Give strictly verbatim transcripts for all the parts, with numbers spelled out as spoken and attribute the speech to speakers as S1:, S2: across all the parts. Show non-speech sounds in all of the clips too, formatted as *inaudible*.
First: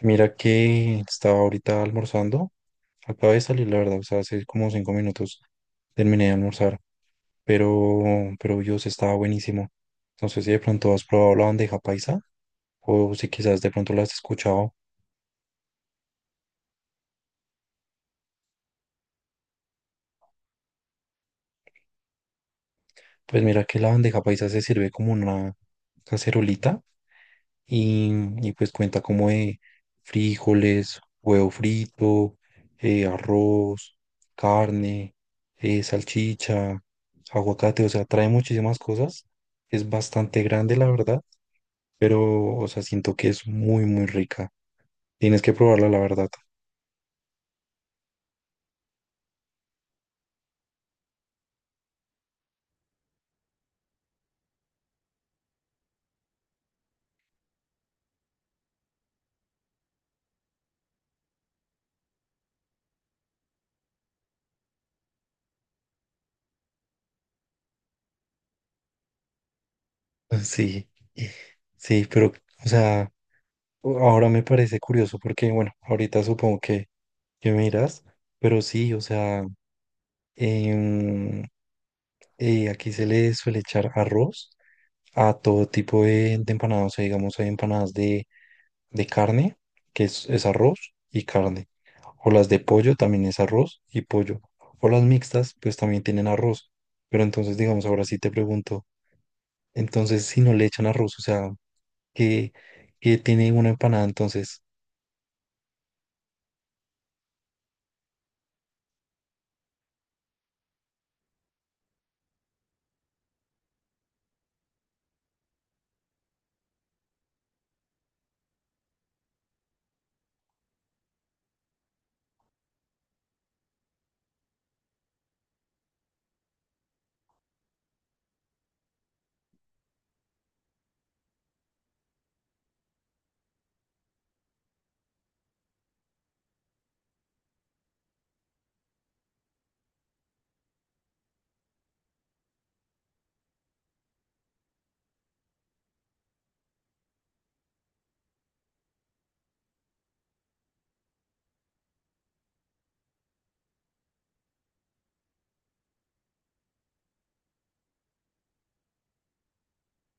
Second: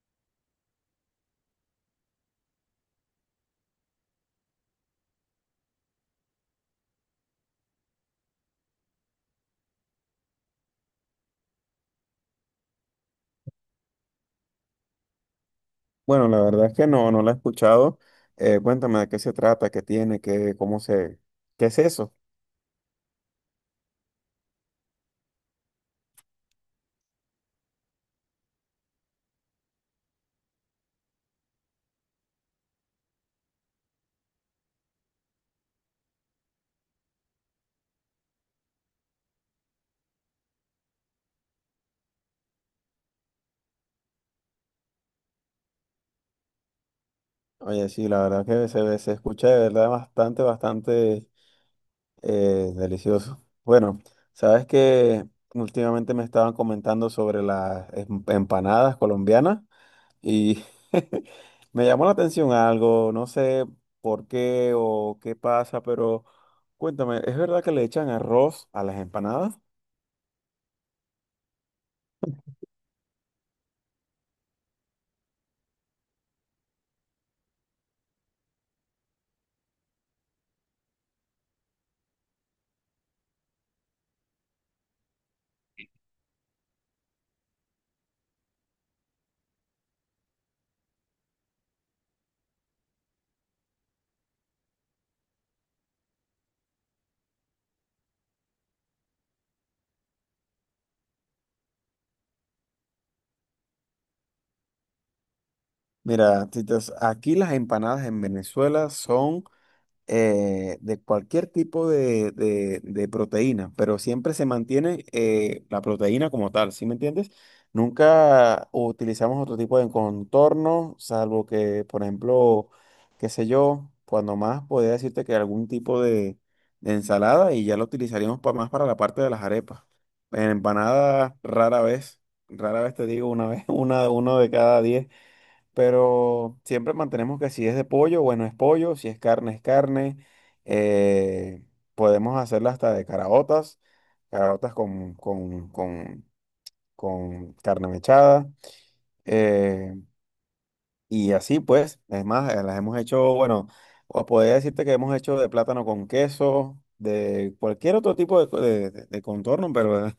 S1: Mira que estaba ahorita almorzando. Acabo de salir, la verdad, o sea, hace como cinco minutos terminé de almorzar, pero, pero Dios, estaba buenísimo. No sé si de pronto has probado la bandeja paisa o si quizás de pronto la has escuchado.
S2: Bueno, la verdad es que no, no la he escuchado. Eh, cuéntame de qué se trata, qué tiene, qué, cómo se, qué es eso.
S1: Pues mira que la bandeja paisa se sirve como una cacerolita y, y pues cuenta como de frijoles, huevo frito, eh, arroz, carne, eh, salchicha, aguacate, o sea, trae muchísimas cosas. Es bastante grande, la verdad, pero, o sea, siento que es muy, muy rica. Tienes que probarla, la verdad.
S2: Oye, sí, la verdad que se, ve- se escucha de verdad bastante, bastante eh, delicioso. Bueno, sabes que últimamente me estaban comentando sobre las em- empanadas colombianas y *laughs* me llamó la atención algo, no sé por qué o qué pasa, pero cuéntame, ¿es verdad que le echan arroz a las empanadas?
S1: Sí, sí, pero, o sea, ahora me parece curioso porque, bueno, ahorita supongo que, que me dirás, pero sí, o sea, em, eh, aquí se le suele echar arroz a todo tipo de, de empanadas, o sea, digamos, hay empanadas de, de carne, que es, es arroz y carne, o las de pollo también es arroz y pollo, o las mixtas, pues también tienen arroz, pero entonces, digamos, ahora sí te pregunto, entonces, si no le echan arroz, o sea, que, que tiene una empanada. Entonces,
S2: Mira, Titas, aquí las empanadas en Venezuela son eh, de cualquier tipo de, de- de proteína, pero siempre se mantiene eh, la proteína como tal, ¿sí me entiendes? Nunca utilizamos otro tipo de contorno, salvo que, por ejemplo, qué sé yo, cuando más podría decirte que algún tipo de, de ensalada y ya lo utilizaríamos pa- más para la parte de las arepas. En empanadas, rara vez, rara vez te digo una vez, *laughs* una, uno de cada diez pero siempre mantenemos que si es de pollo, bueno, es pollo, si es carne, es carne. Eh, podemos hacerla hasta de caraotas, caraotas con, con, con, con carne mechada. eh, y así pues, es más, eh, las hemos hecho, bueno, o podría decirte que hemos hecho de plátano con queso, de cualquier otro tipo de, co- de- de- de contorno, pero *laughs* eh,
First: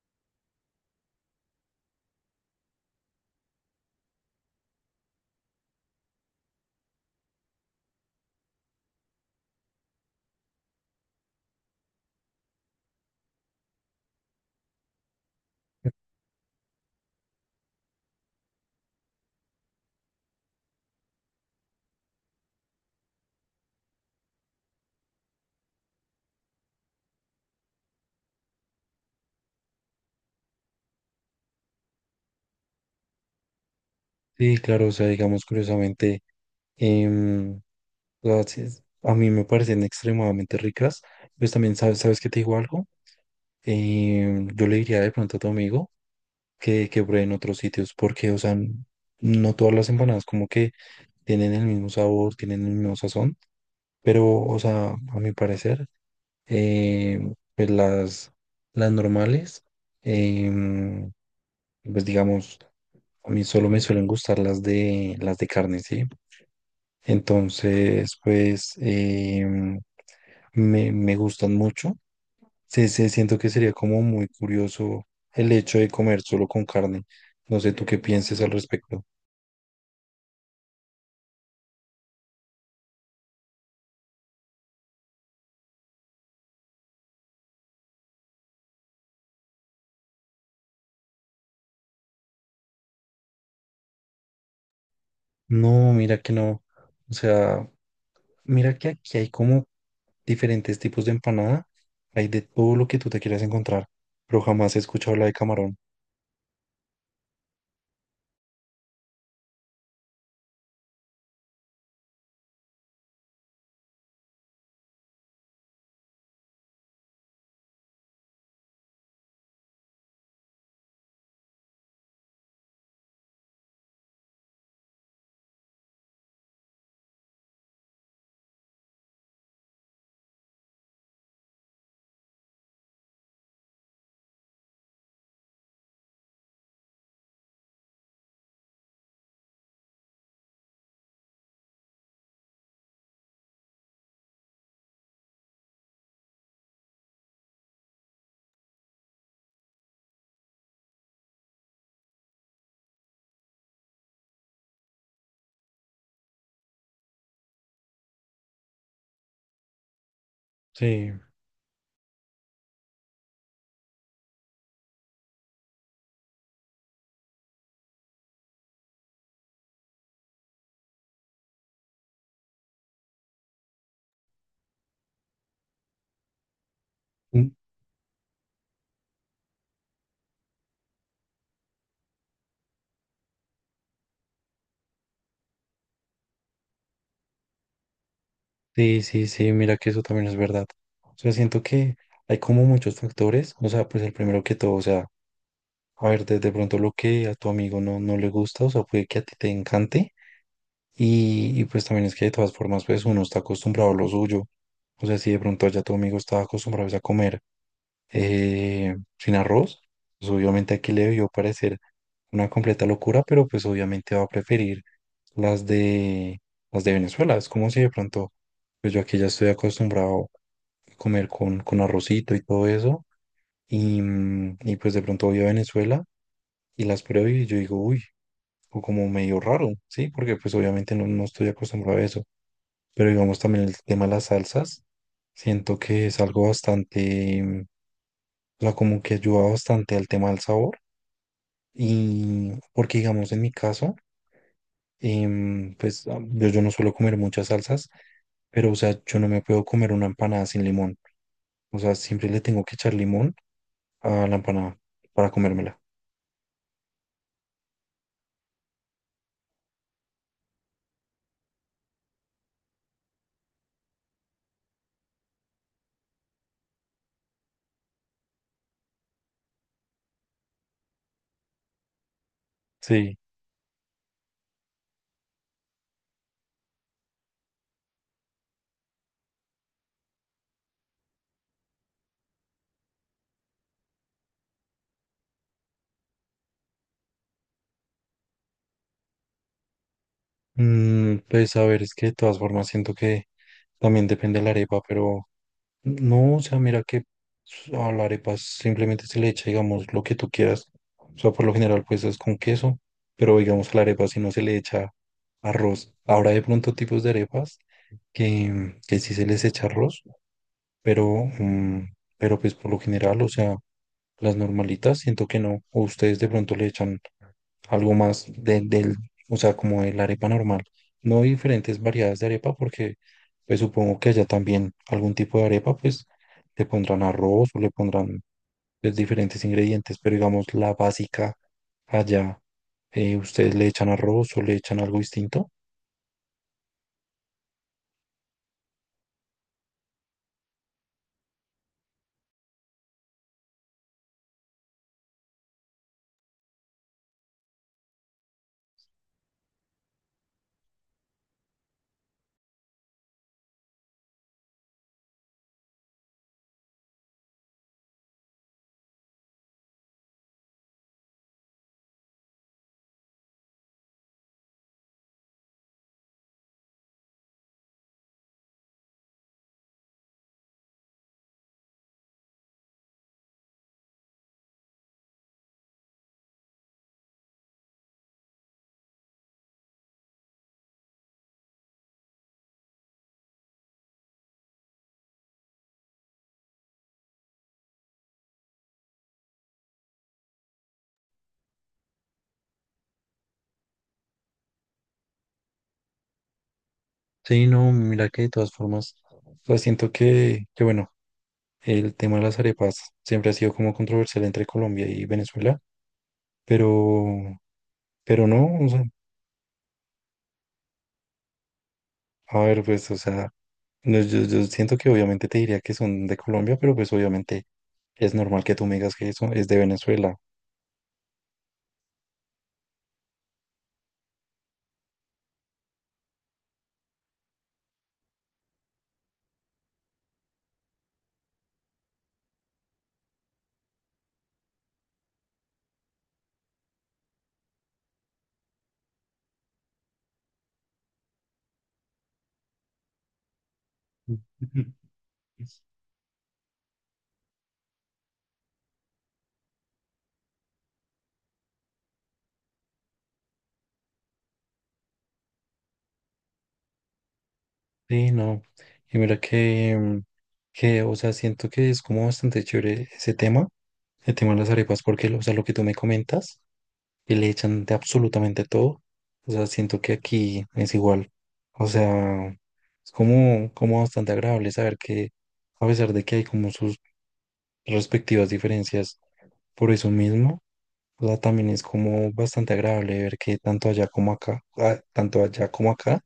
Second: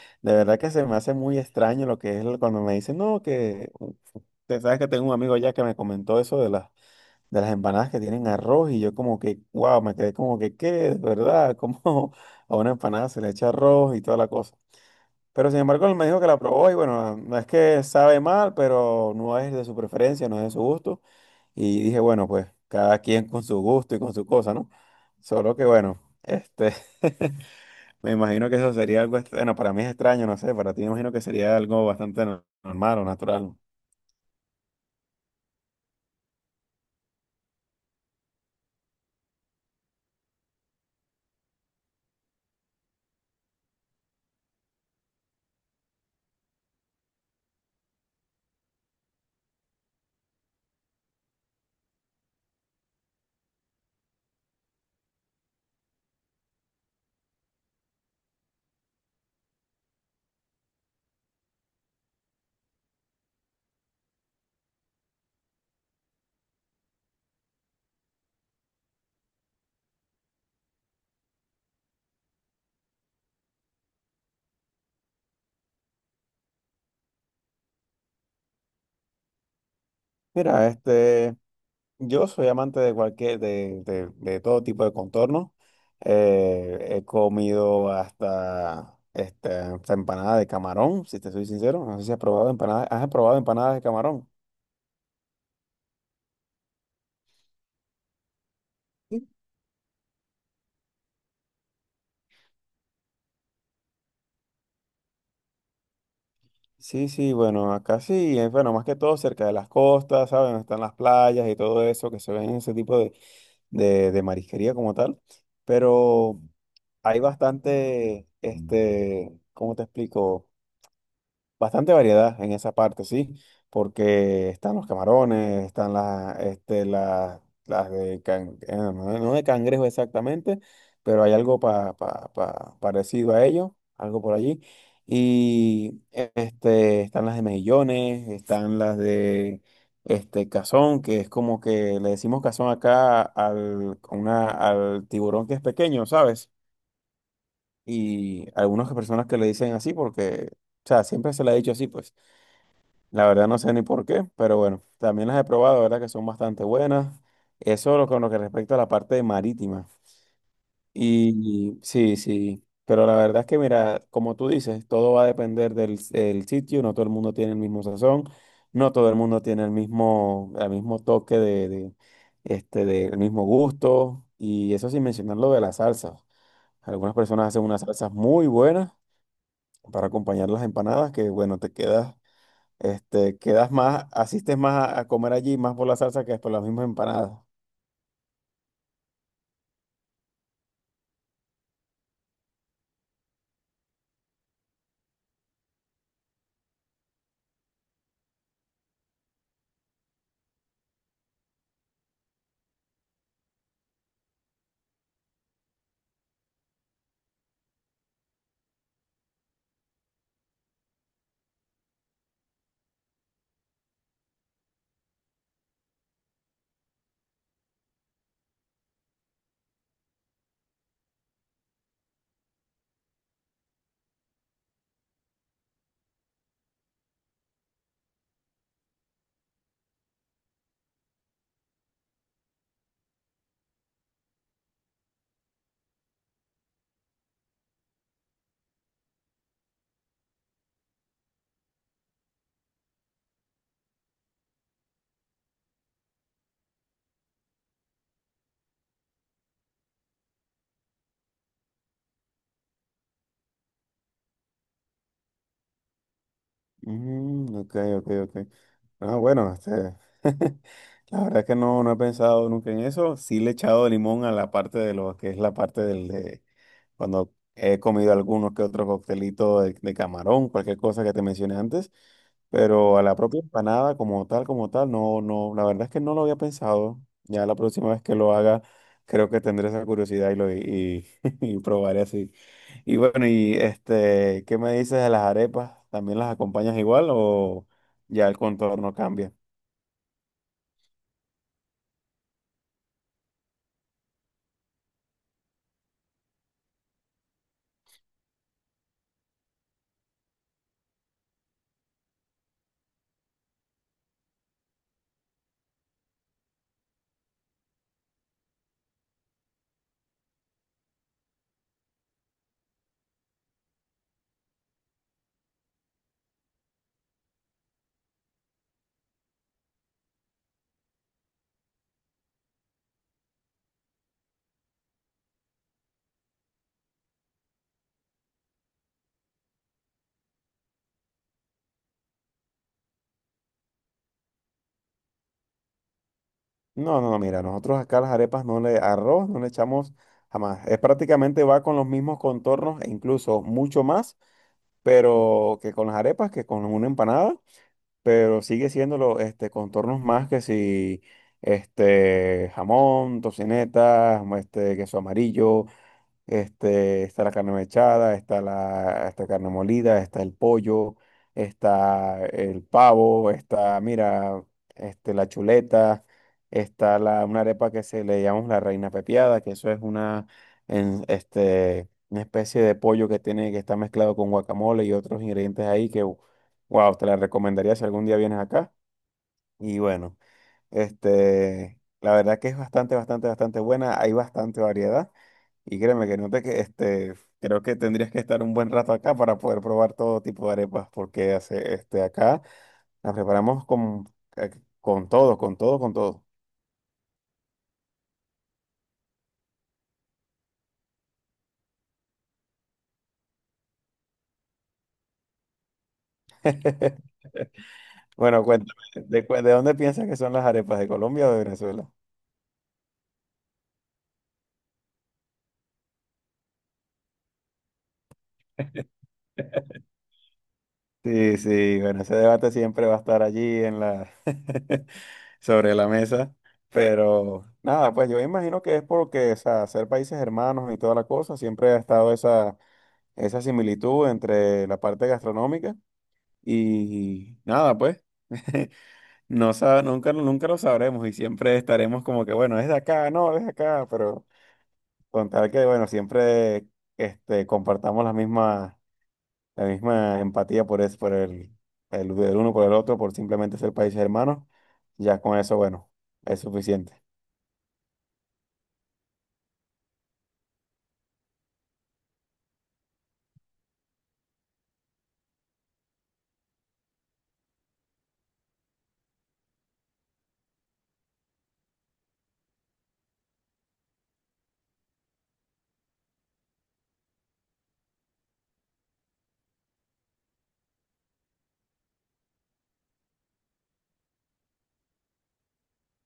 S2: de verdad que se me hace muy extraño lo que es el- cuando me dicen, no, que... u- u- Te sabes que tengo un amigo ya que me comentó eso de las de las empanadas que tienen arroz y yo como que, wow, me quedé como que, ¿qué? ¿De verdad? ¿Cómo *laughs* a una empanada se le echa arroz y toda la cosa? Pero sin embargo él me dijo que la probó y bueno, no es que sabe mal, pero no es de su preferencia, no es de su gusto. Y dije, bueno, pues cada quien con su gusto y con su cosa, ¿no? Solo que bueno, este, *laughs* me imagino que eso sería algo, ex- bueno, para mí es extraño, no sé, para ti me imagino que sería algo bastante no- normal o natural.
S1: sí, claro, o sea, digamos, curiosamente, em, las- es- a mí me parecen extremadamente ricas. Pues también, ¿sabes, sabes que te digo algo? Em, yo le diría de pronto a tu amigo que, que pruebe en otros sitios, porque, o sea, n- no todas las empanadas como que tienen el mismo sabor, tienen el mismo sazón, pero, o sea, a mi parecer, em, pues las, las normales, em, pues digamos, a mí solo me suelen gustar las de las de carne, ¿sí? Entonces, pues em, me, me gustan mucho. Sí, sí, siento que sería como muy curioso el hecho de comer solo con carne. No sé tú qué pienses al respecto.
S2: Mira, este. Yo soy amante de cualquier, de, de- de todo tipo de contorno. Eh, he comido hasta, este, hasta empanada de camarón, si te soy sincero. No sé si has probado empanadas. ¿Has probado empanadas de camarón?
S1: No, mira que no. O sea, mira que aquí
S2: Sí.
S1: hay como diferentes tipos de empanada. Hay de todo lo que tú te quieras encontrar, pero jamás he escuchado la de camarón.
S2: Sí, sí, bueno, acá sí, eh, bueno, más que todo cerca de las costas, ¿sabes? Donde están las playas y todo eso, que se ven ese tipo de, de, de marisquería como tal. Pero hay bastante, este, ¿cómo te explico? Bastante variedad en esa parte, sí, porque están los camarones, están las, este, las, las de can- eh, no, no de cangrejo exactamente, pero hay algo pa, pa- pa- parecido a ello, algo por allí. Y eh, este, están las de mejillones, están las de este cazón, que es como que le decimos cazón acá al, una, al tiburón que es pequeño, ¿sabes? Y algunas personas que le dicen así porque, o sea, siempre se le ha dicho así, pues. La verdad no sé ni por qué, pero bueno, también las he probado, verdad que son bastante buenas. Eso lo- con lo que respecta a la parte marítima.
S1: Sí.
S2: Y, sí, sí, pero la verdad es que mira, como tú dices, todo va a depender del, del sitio, no todo el mundo tiene el mismo sazón, no todo el mundo tiene el mismo, el mismo toque de, de, este, del mismo gusto, y eso sin mencionar lo de las salsas. Algunas personas hacen unas salsas muy buenas para acompañar las empanadas, que bueno, te quedas este, quedas más, asistes más a, a comer allí, más por la salsa que por las mismas empanadas.
S1: Sí, sí, sí, mira que eso también es verdad. O sea, siento que hay como muchos factores, o sea, pues el primero que todo, o sea, a ver, de, de pronto lo que a tu amigo no, no le gusta, o sea, puede que a ti te encante, y, y pues también es que de todas formas, pues uno está acostumbrado a lo suyo, o sea, si de pronto ya tu amigo estaba acostumbrado pues, a comer eh, sin arroz, pues obviamente aquí le debió parecer una completa locura, pero pues obviamente va a preferir las de, las de Venezuela, es como si de pronto... Pues yo aquí ya estoy acostumbrado comer con, con arrocito y todo eso. Y, mm, y pues de pronto voy a Venezuela y las pruebo y yo digo, uy, o como medio raro, ¿sí? Porque pues obviamente no, no estoy acostumbrado a eso. Pero digamos también el tema de las salsas, siento que es algo bastante, mm, o sea, como que ayuda bastante al tema del sabor. Y porque digamos en mi caso, em, pues ah, yo, yo no suelo comer muchas salsas, pero o sea, yo no me puedo comer una empanada sin limón. O sea, siempre le tengo que echar limón a la empanada para comérmela.
S2: Mm, ok, ok, ok. Ah, bueno, este, *laughs* la verdad es que no, no he pensado nunca en eso. Sí le he echado limón a la parte de lo que es la parte del, de- cuando he comido algunos que otros coctelitos de, de camarón, cualquier cosa que te mencioné antes, pero a la
S1: Sí.
S2: propia empanada como tal, como tal, no, no, la verdad es que no lo había pensado. Ya la próxima vez que lo haga, creo que tendré esa curiosidad y lo y, *laughs* y probaré así. Y bueno, y este, ¿qué me dices de las arepas? ¿También las acompañas igual o ya el contorno cambia?
S1: Mm, pues a ver, es que de todas formas siento que también depende de la arepa, pero no, o sea, mira que a la arepa simplemente se le echa, digamos, lo que tú quieras. O sea, por lo general, pues es con queso, pero digamos a la arepa si no se le echa arroz. Ahora de pronto tipos de arepas que, que sí se les echa arroz, pero, mm, pero pues por lo general, o sea, las normalitas siento que no. O ustedes de pronto le echan algo más del del, o sea, como de la arepa normal. No diferentes variedades de arepa, porque pues supongo que allá también algún tipo de arepa, pues le pondrán arroz o le pondrán pues, diferentes ingredientes, pero digamos la básica allá, eh, ¿ustedes le echan arroz o le echan algo distinto?
S2: No, no, no, mira, nosotros acá las arepas no le, arroz no le echamos jamás. Es prácticamente va con los mismos contornos e incluso mucho más, pero que con las arepas, que con una empanada, pero sigue siendo los este, contornos más que si este, jamón, tocineta, este, queso amarillo, este, está la carne mechada, está la está carne molida, está el pollo, está el pavo, está, mira, este, la chuleta, está la, una arepa que se le llamamos la reina pepiada, que eso es una, en- este, una especie de pollo que tiene, que está mezclado con guacamole y otros ingredientes ahí que, wow, te la recomendaría si algún día vienes acá. Y bueno. Este, la verdad que es bastante, bastante, bastante buena. Hay bastante variedad. Y créeme que no te que este, creo que tendrías que estar un buen rato acá para poder probar todo tipo de arepas, porque hace, este, acá las preparamos con, eh, con todo, con todo, con todo.
S1: Sí, no, mira que de todas formas, pues siento que, que bueno, el tema de las arepas siempre ha sido como controversial entre Colombia y Venezuela, pero,
S2: *laughs*
S1: pero
S2: Bueno,
S1: no, o
S2: cuéntame,
S1: sea,
S2: ¿de, cu- de dónde piensas que son las arepas? ¿De Colombia o de Venezuela?
S1: a ver, pues, o sea, no, yo, yo siento que obviamente te diría que son de Colombia, pero pues obviamente es normal que tú me digas que eso es de Venezuela.
S2: Sí, sí, bueno, ese debate siempre va a estar allí en la *laughs* sobre la mesa, pero nada, pues yo imagino que es porque, o sea, ser países hermanos y toda la cosa, siempre ha estado esa, esa similitud entre la parte gastronómica y nada, pues, *laughs* no sa- nunca, nunca lo sabremos y siempre estaremos como que, bueno, es de acá, no, es de acá, pero
S1: *laughs*
S2: con tal que, bueno, siempre este, compartamos las mismas la misma empatía por, es, por el, el, el uno por el otro, por simplemente ser países hermanos, ya con eso, bueno, es suficiente.
S1: Sí, no. Y mira que, mm, que, o sea, siento que es como bastante chévere ese tema, el tema de las arepas, porque, o sea, lo que tú me comentas que le echan de absolutamente todo. O sea, siento que aquí es igual. O sea, es como, como bastante agradable saber que a pesar de que hay como sus respectivas diferencias por eso mismo, o sea, también es como bastante agradable ver que tanto allá como acá, ah, tanto allá como acá,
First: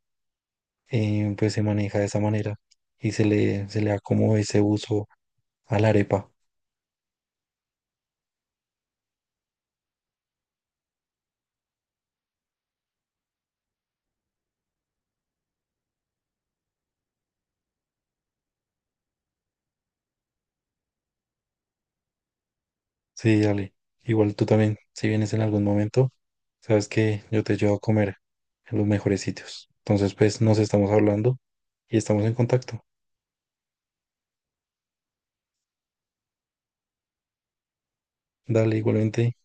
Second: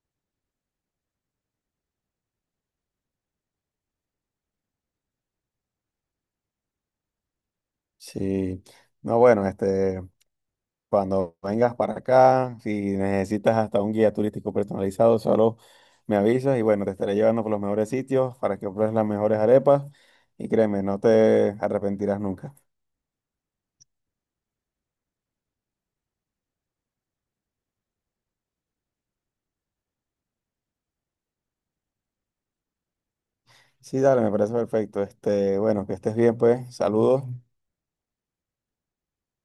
S1: eh, pues se maneja de esa manera y se le, se le da como ese uso a la arepa.
S2: Sí, no, bueno, este, cuando vengas para acá, si necesitas hasta un guía turístico personalizado, solo me avisas y bueno, te estaré llevando por los mejores sitios para que pruebes las mejores arepas y créeme, no te arrepentirás nunca.
S1: Sí, dale. Igual tú también, si vienes en algún momento, sabes que yo te llevo a comer en los mejores sitios. Entonces, pues nos estamos hablando y estamos en contacto.
S2: Sí, dale, me parece perfecto. Este, bueno, que estés bien, pues, saludos
S1: Dale, igualmente.